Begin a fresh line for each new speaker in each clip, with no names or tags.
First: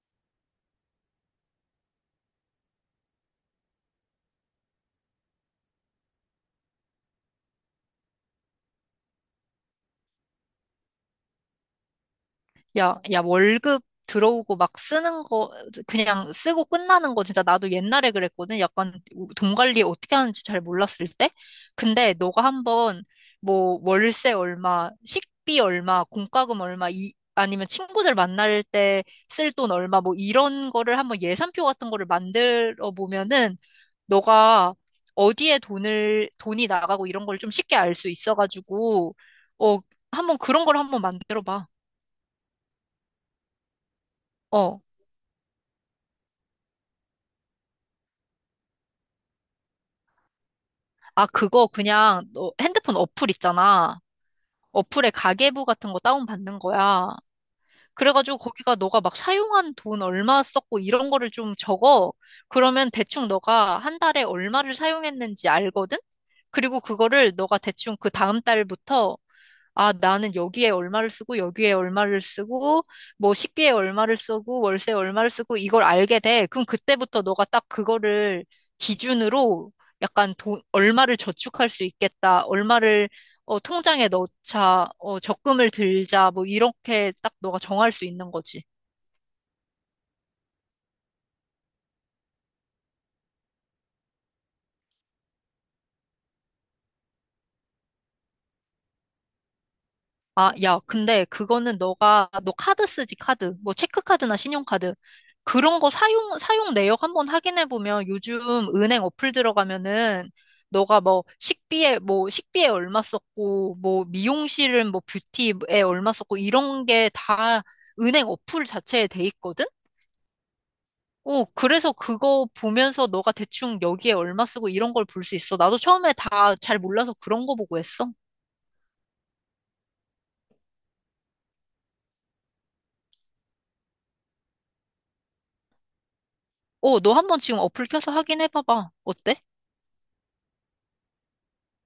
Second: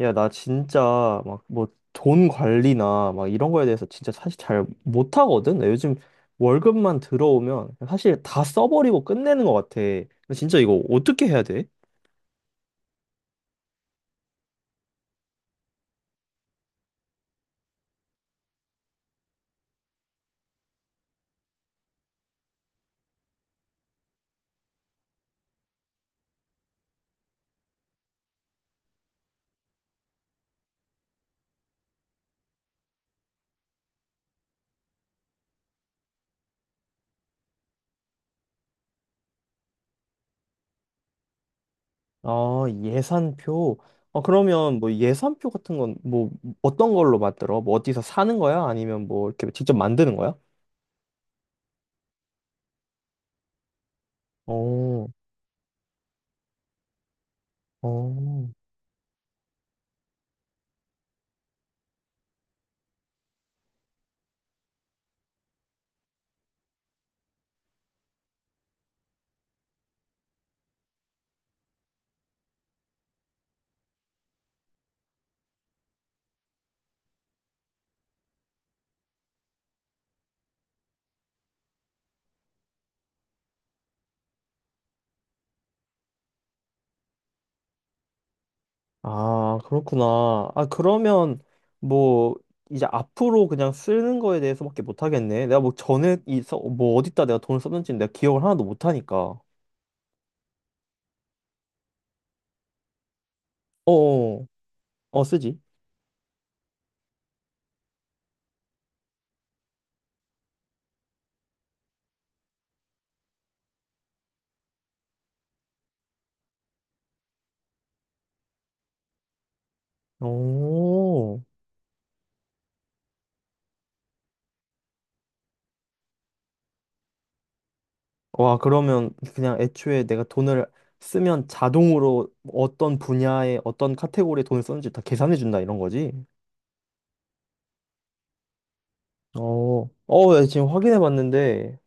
야, 나 진짜 막 뭐 돈 관리나 막 이런 거에 대해서 진짜 사실 잘 못하거든. 나 요즘 월급만 들어오면 사실 다 써버리고 끝내는 것 같아. 나 진짜 이거 어떻게 해야 돼?
야, 야, 월급 들어오고 막 쓰는 거, 그냥 쓰고 끝나는 거 진짜 나도 옛날에 그랬거든. 약간 돈 관리 어떻게 하는지 잘 몰랐을 때. 근데 너가 한번 뭐 월세 얼마, 식비 얼마, 공과금 얼마, 이, 아니면 친구들 만날 때 쓸 돈 얼마, 뭐 이런 거를 한번 예산표 같은 거를 만들어 보면은 너가 어디에 돈이 나가고 이런 걸 좀 쉽게 알 수 있어가지고, 어, 한번 그런 걸 한번 만들어 봐.
아, 예산표. 아, 그러면
어.
뭐 예산표 같은 건 뭐 어떤 걸로 만들어? 뭐 어디서 사는 거야? 아니면 뭐 이렇게 직접 만드는 거야?
아, 그거 그냥 너 핸드폰 어플 있잖아.
오,
어플에 가계부 같은 거 다운받는 거야. 그래가지고
오.
거기가 너가 막 사용한 돈 얼마 썼고 이런 거를 좀 적어. 그러면 대충 너가 한 달에 얼마를 사용했는지 알거든? 그리고 그거를 너가 대충 그 다음 달부터 아, 나는 여기에 얼마를 쓰고, 여기에 얼마를 쓰고, 뭐 식비에 얼마를 쓰고, 월세에 얼마를 쓰고, 이걸 알게 돼. 그럼 그때부터 너가 딱 그거를 기준으로 약간 돈, 얼마를 저축할 수 있겠다, 얼마를 어, 통장에 넣자, 어, 적금을 들자, 뭐 이렇게 딱 너가 정할 수 있는 거지.
아, 그렇구나. 아, 그러면 뭐 이제 앞으로 그냥 쓰는 거에 대해서밖에 못 하겠네. 내가 뭐 전에 있어 뭐 어디다 내가 돈을 썼는지 내가 기억을 하나도 못 하니까.
아, 야, 근데 그거는 너 카드 쓰지, 카드. 뭐, 체크카드나
어어.
신용카드.
어, 쓰지.
그런 거 사용 내역 한번 확인해보면 요즘 은행 어플 들어가면은 너가 뭐 식비에 얼마 썼고, 뭐 미용실은 뭐 뷰티에 얼마 썼고, 이런 게 다 은행 어플 자체에 돼 있거든?
오.
어, 그래서 그거 보면서 너가 대충 여기에 얼마 쓰고 이런 걸 볼 수 있어. 나도 처음에 다 잘 몰라서 그런 거 보고 했어.
와, 그러면 그냥 애초에 내가 돈을 쓰면 자동으로 어떤 분야에 어떤 카테고리에 돈을 썼는지 다 계산해 준다 이런 거지.
어, 너 한번 지금 어플 켜서 확인해봐봐. 어때?
어. 어, 야, 지금 확인해 봤는데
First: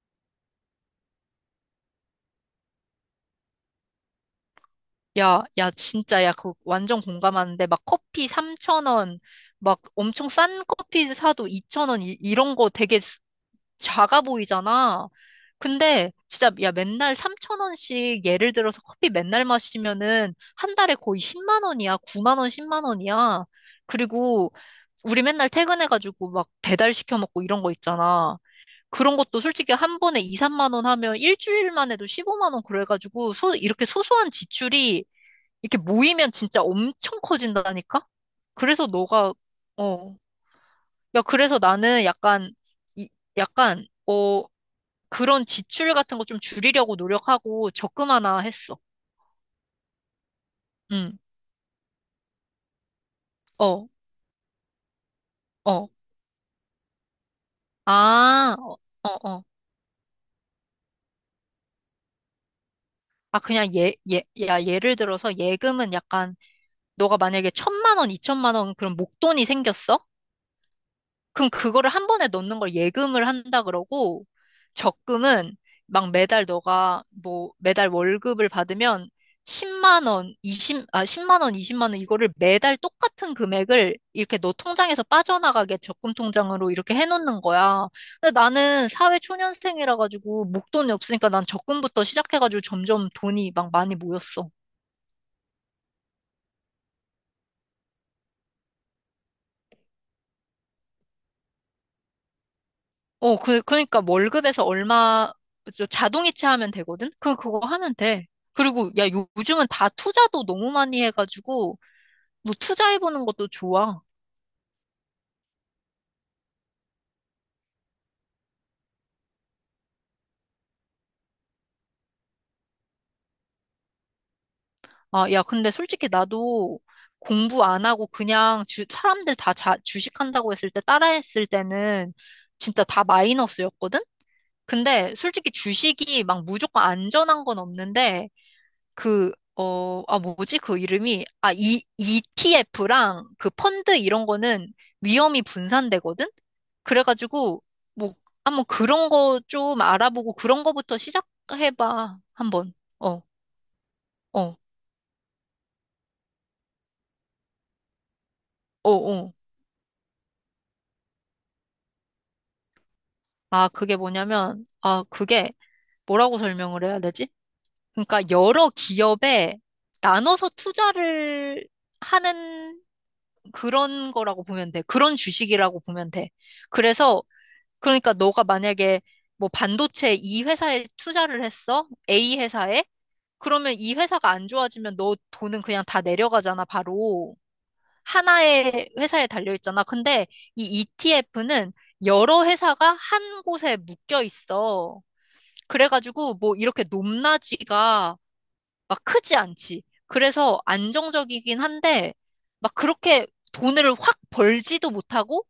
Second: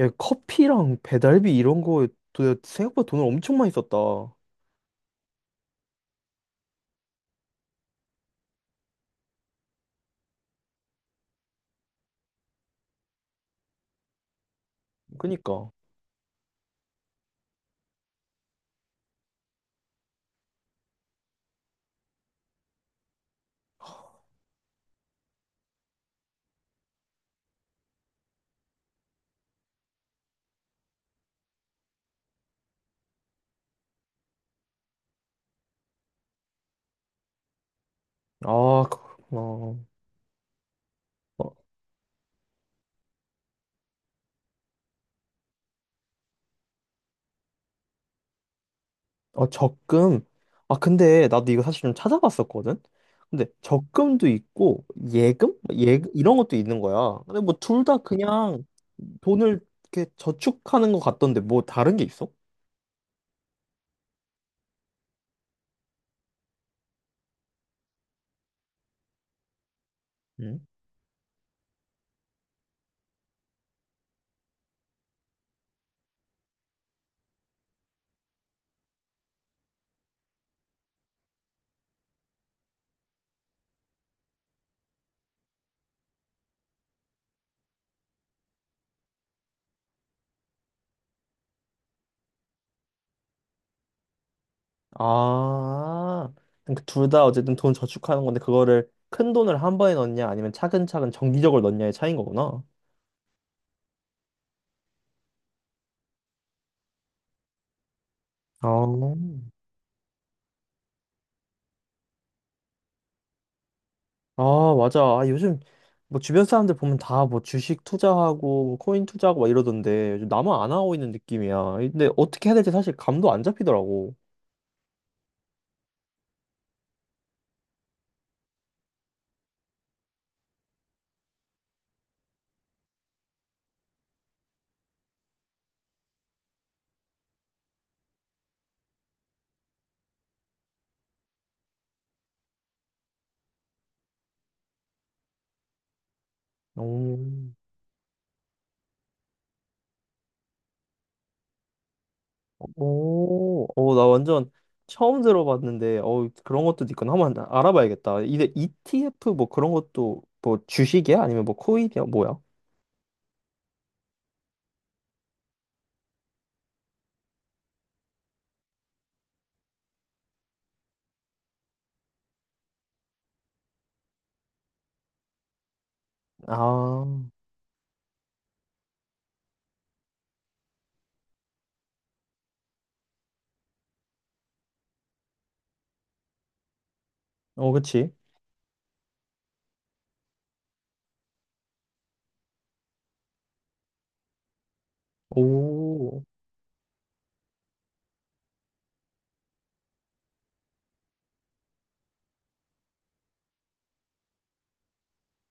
야, 커피랑 배달비 이런 거에 생각보다 돈을 엄청 많이 썼다.
야, 야, 진짜, 야, 그 완전 공감하는데, 막 커피 3천원 막 엄청 싼 커피 사도 2천원 이런 거 되게 작아 보이잖아.
그니까.
근데, 진짜, 야, 맨날 3천원씩 예를 들어서 커피 맨날 마시면은, 한 달에 거의 10만 원이야. 9만 원, 10만 원이야. 그리고, 우리 맨날 퇴근해가지고, 막 배달 시켜 먹고 이런 거 있잖아. 그런 것도 솔직히 한 번에 2, 3만 원 하면 일주일만 해도 15만 원 그래가지고, 이렇게 소소한 지출이 이렇게 모이면 진짜 엄청 커진다니까?
아,
그래서
그렇구나.
너가,
어,
어, 야,
어,
그래서 나는 약간, 이, 약간, 어, 그런 지출 같은 거 좀 줄이려고 노력하고 적금 하나 했어.
어, 적금. 아,
응,
근데 나도 이거 사실 좀 찾아봤었거든? 근데
어,
적금도 있고, 예금? 뭐
어.
예, 이런 것도 있는 거야. 근데 뭐 둘 다
아,
그냥
어, 어. 어.
돈을 이렇게 저축하는 것 같던데 뭐 다른 게 있어?
아, 그냥 예, 예, 야, 예를 들어서 예금은 약간, 너가 만약에 1,000만 원, 2,000만 원 그런 목돈이 생겼어?
응?
그럼 그거를 한 번에 넣는 걸 예금을 한다 그러고, 적금은 막 매달 너가 뭐 매달 월급을 받으면 10만 원, 20, 아, 10만 원, 20만 원 이거를 매달 똑같은 금액을 이렇게 너 통장에서 빠져나가게 적금 통장으로 이렇게 해놓는 거야. 근데 나는 사회 초년생이라 가지고 목돈이 없으니까 난 적금부터 시작해가지고 점점 돈이 막 많이 모였어.
아, 그러니까 둘다 어쨌든 돈 저축하는 건데 그거를 큰 돈을 한 번에 넣냐 아니면 차근차근 정기적으로 넣냐의 차이인 거구나.
어, 그러니까 뭐 월급에서 얼마 저 자동이체 하면 되거든? 그거 하면 돼. 그리고 야, 요-
아.
요즘은 다 투자도 너무 많이 해가지고 너 투자해보는 것도 좋아.
아, 맞아. 아, 요즘 뭐 주변 사람들 보면 다 뭐 주식 투자하고 뭐 코인 투자하고 막 이러던데 요즘 나만 안 하고 있는 느낌이야. 근데 어떻게 해야 될지 사실 감도 안 잡히더라고.
아, 야, 근데 솔직히 나도 공부 안 하고 그냥 사람들 다 주식한다고 했을 때 따라했을 때는 진짜 다 마이너스였거든? 근데 솔직히 주식이 막 무조건 안전한 건 없는데 그, 어, 아, 뭐지? 그 이름이, 아, 이, ETF랑 그 펀드 이런 거는 위험이 분산되거든?
오,
그래가지고, 뭐, 한번 그런 거 좀 알아보고 그런 거부터 시작해봐. 한번. 어,
오, 오, 나 완전
어,
처음 들어봤는데 어 그런 것도 있구나. 한번 알아봐야겠다. 이게
어,
ETF
어.
뭐 그런 것도 뭐 주식이야? 아니면 뭐 코인이야? 뭐야?
아, 그게 뭐냐면, 아, 그게 뭐라고 설명을 해야 되지? 그러니까 여러 기업에 나눠서 투자를 하는 그런 거라고 보면 돼. 그런 주식이라고 보면 돼.
아,
그래서, 그러니까 너가 만약에 뭐 반도체 이 회사에 투자를 했어? A 회사에? 그러면 이 회사가 안 좋아지면 너 돈은 그냥 다 내려가잖아, 바로.
어, 그치.
하나의 회사에 달려 있잖아. 근데 이 ETF는 여러 회사가 한 곳에 묶여 있어.
오,
그래가지고 뭐 이렇게 높낮이가 막 크지 않지. 그래서 안정적이긴 한데 막 그렇게 돈을 확 벌지도 못하고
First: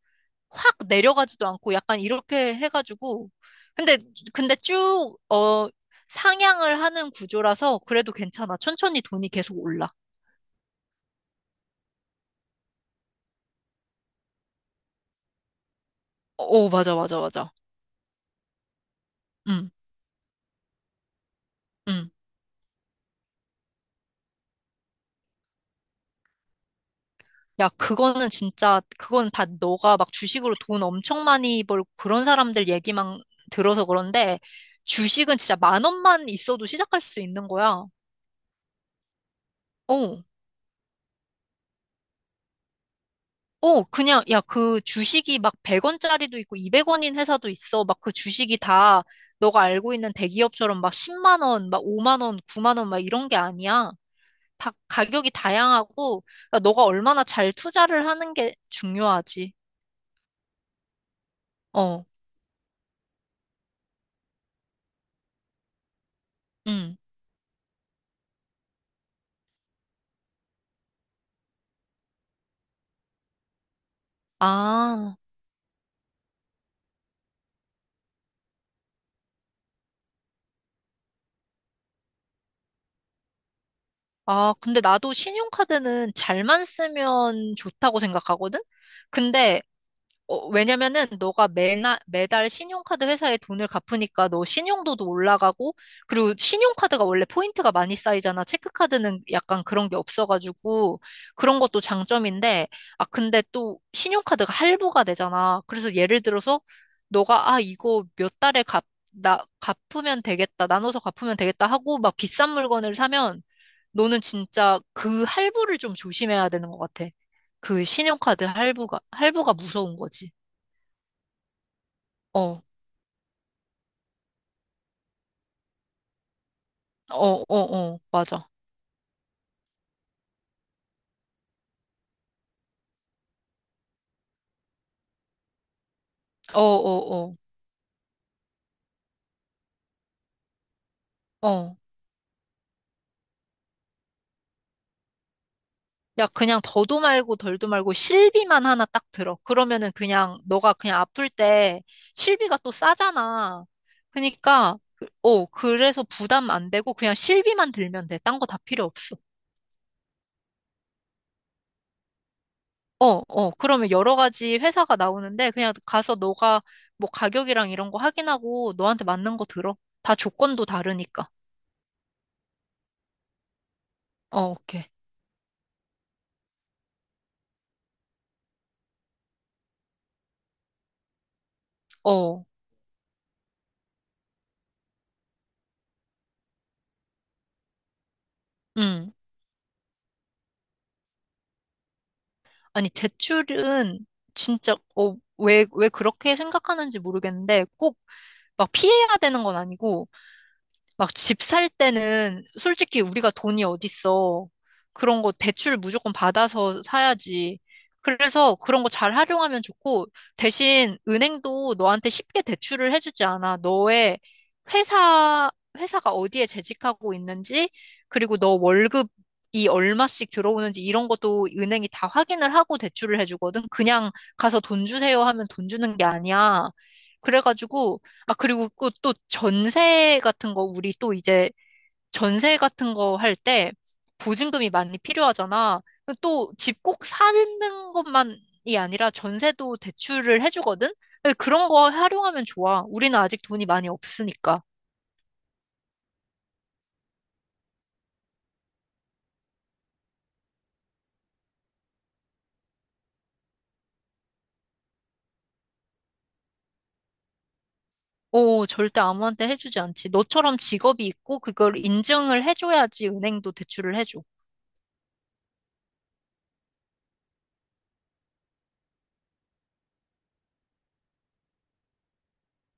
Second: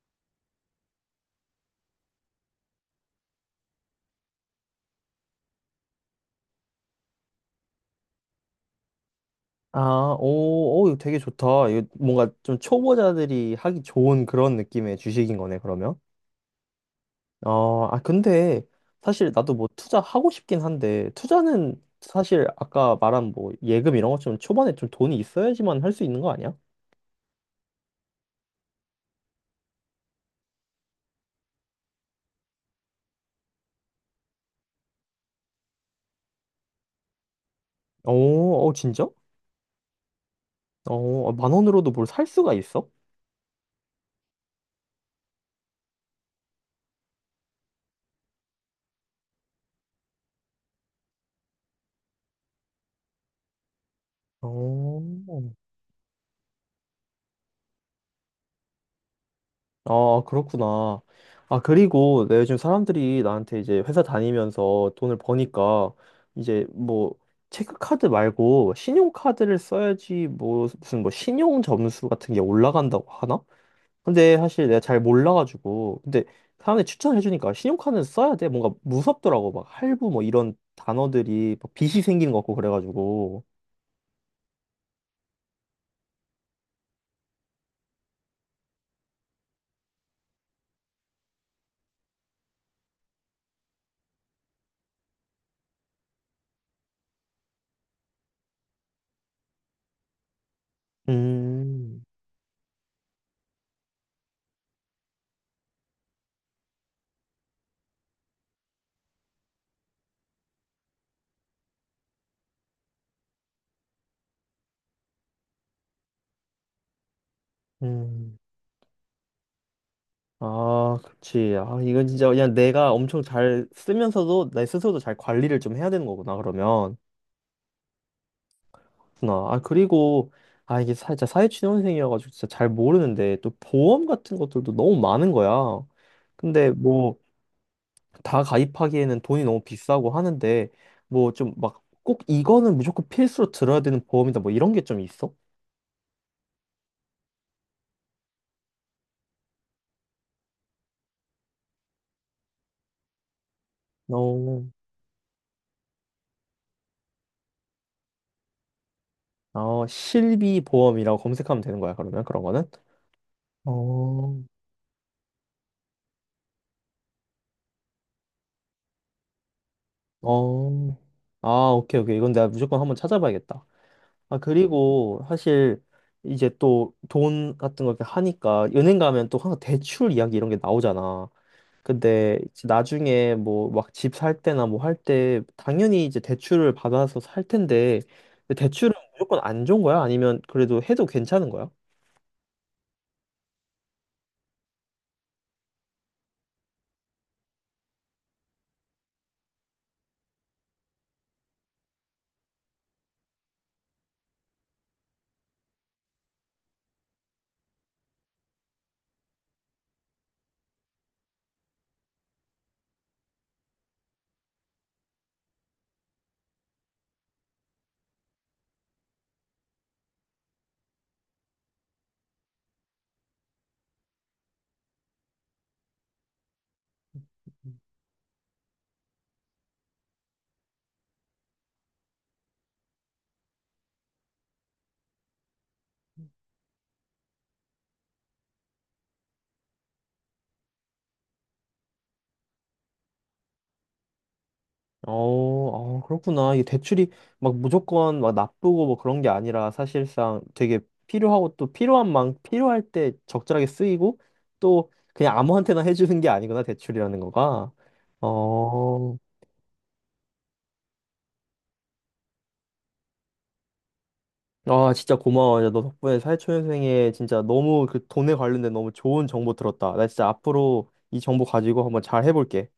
확 내려가지도 않고 약간 이렇게 해가지고 근데 근데 쭉 어 상향을 하는 구조라서 그래도 괜찮아. 천천히 돈이 계속 올라.
아, 오, 오, 이거 되게 좋다. 이거 뭔가 좀 초보자들이 하기 좋은 그런 느낌의 주식인 거네, 그러면.
오, 맞아, 맞아, 맞아.
어, 아, 근데 사실 나도 뭐
응,
투자하고 싶긴 한데, 투자는
응.
사실 아까 말한 뭐 예금 이런 것처럼 초반에 좀 돈이 있어야지만 할 수 있는 거 아니야?
야, 그거는 진짜, 그건 다 너가 막 주식으로 돈 엄청 많이 벌고 그런 사람들 얘기만 들어서 그런데 주식은 진짜 1만 원만 있어도 시작할 수 있는 거야.
오, 어, 진짜?
어.
어, 아, 만 원으로도 뭘 살 수가 있어?
어, 그냥, 야, 그 주식이 막 100원짜리도 있고 200원인 회사도 있어. 막 그 주식이 다 너가 알고 있는 대기업처럼 막 10만 원, 막 5만 원, 9만 원 막 이런 게 아니야. 다
어.
가격이 다양하고, 그러니까 너가 얼마나 잘 투자를 하는 게 중요하지.
아, 그렇구나. 아,
어,
그리고 내 요즘 사람들이 나한테 이제 회사 다니면서 돈을 버니까 이제
응.
뭐 체크카드 말고 신용카드를 써야지 뭐 무슨 뭐 신용 점수 같은 게 올라간다고 하나? 근데 사실 내가 잘
아,
몰라가지고 근데 사람들이 추천해 주니까 신용카드는 써야 돼. 뭔가 무섭더라고. 막 할부 뭐 이런 단어들이 막 빚이 생기는 것 같고 그래가지고.
아, 근데 나도 신용카드는 잘만 쓰면 좋다고 생각하거든? 근데 어, 왜냐면은 너가 매달 신용카드 회사에 돈을 갚으니까 너 신용도도 올라가고, 그리고 신용카드가 원래 포인트가 많이 쌓이잖아. 체크카드는 약간 그런 게 없어가지고, 그런 것도
음,
장점인데, 아, 근데 또 신용카드가 할부가 되잖아. 그래서 예를 들어서 너가, 아, 이거 몇 달에 갚, 나, 갚으면 되겠다. 나눠서 갚으면 되겠다 하고 막 비싼 물건을 사면 너는 진짜 그 할부를 좀 조심해야 되는 것 같아. 그
음.
신용카드 할부가 무서운 거지.
아, 그치. 아, 이건 진짜
어,
그냥
어,
내가 엄청 잘 쓰면서도 내 스스로도 잘 관리를 좀 해야 되는 거구나, 그러면.
어, 어, 맞아.
그렇구나. 아, 그리고, 아, 이게 사, 진짜 사회초년생이어가지고 진짜 잘 모르는데, 또 보험 같은 것들도 너무 많은 거야.
어,
근데 뭐,
어,
다 가입하기에는 돈이 너무 비싸고 하는데, 뭐
어,
좀
어.
막 꼭 이거는 무조건 필수로 들어야 되는 보험이다, 뭐 이런 게 좀 있어?
야, 그냥 더도 말고 덜도 말고 실비만 하나 딱 들어. 그러면은 그냥 너가 그냥 아플 때 실비가 또 싸잖아.
어,
그러니까, 어, 그래서 부담 안 되고 그냥 실비만 들면 돼. 딴 거 다 필요 없어.
어, 실비 보험이라고 검색하면 되는 거야, 그러면 그런 거는?
어, 어, 그러면 여러
어.
가지 회사가 나오는데 그냥 가서 너가 뭐 가격이랑 이런 거 확인하고 너한테 맞는 거 들어. 다 조건도
어,
다르니까.
아, 오케이, 오케이. 이건 내가 무조건 한번 찾아봐야겠다. 아,
어, 오케이.
그리고 사실 이제 또 돈 같은 거 이렇게 하니까 은행 가면 또 항상 대출 이야기 이런 게 나오잖아. 근데
어,
이제 나중에 뭐 막 집 살 때나 뭐 할 때 당연히 이제 대출을 받아서 살 텐데 근데 대출은
응.
무조건 안 좋은 거야? 아니면 그래도 해도 괜찮은 거야?
아니, 대출은 진짜, 어, 왜 그렇게 생각하는지 모르겠는데, 꼭 막 피해야 되는 건 아니고, 막 집 살 때는 솔직히 우리가 돈이 어딨어. 그런 거 대출 무조건 받아서 사야지. 그래서 그런 거 잘 활용하면 좋고, 대신 은행도 너한테 쉽게 대출을 해주지 않아. 너의 회사, 회사가 어디에 재직하고 있는지, 그리고 너 월급이 얼마씩 들어오는지 이런 것도 은행이 다 확인을 하고 대출을 해주거든. 그냥 가서 돈 주세요 하면 돈 주는 게 아니야. 그래가지고, 아, 그리고 그 또 전세 같은 거, 우리 또 이제 전세 같은 거 할 때 보증금이 많이 필요하잖아. 또 집 꼭 사는 것만이 아니라 전세도 대출을 해주거든? 근데 그런 거 활용하면 좋아. 우리는 아직 돈이 많이 없으니까.
어, 아, 그렇구나. 이게 대출이 막 무조건 막 나쁘고 뭐 그런 게 아니라 사실상 되게 필요하고 또 필요한 만 필요할 때 적절하게 쓰이고 또 그냥 아무한테나 해주는 게 아니구나, 대출이라는 거가.
오, 절대
어,
아무한테 해주지 않지. 너처럼 직업이 있고 그걸 인증을 해줘야지 은행도 대출을 해줘.
아, 진짜 고마워. 야, 너 덕분에 사회초년생에 진짜 너무 그 돈에 관련된 너무 좋은 정보 들었다. 나 진짜 앞으로 이 정보 가지고 한번 잘 해볼게.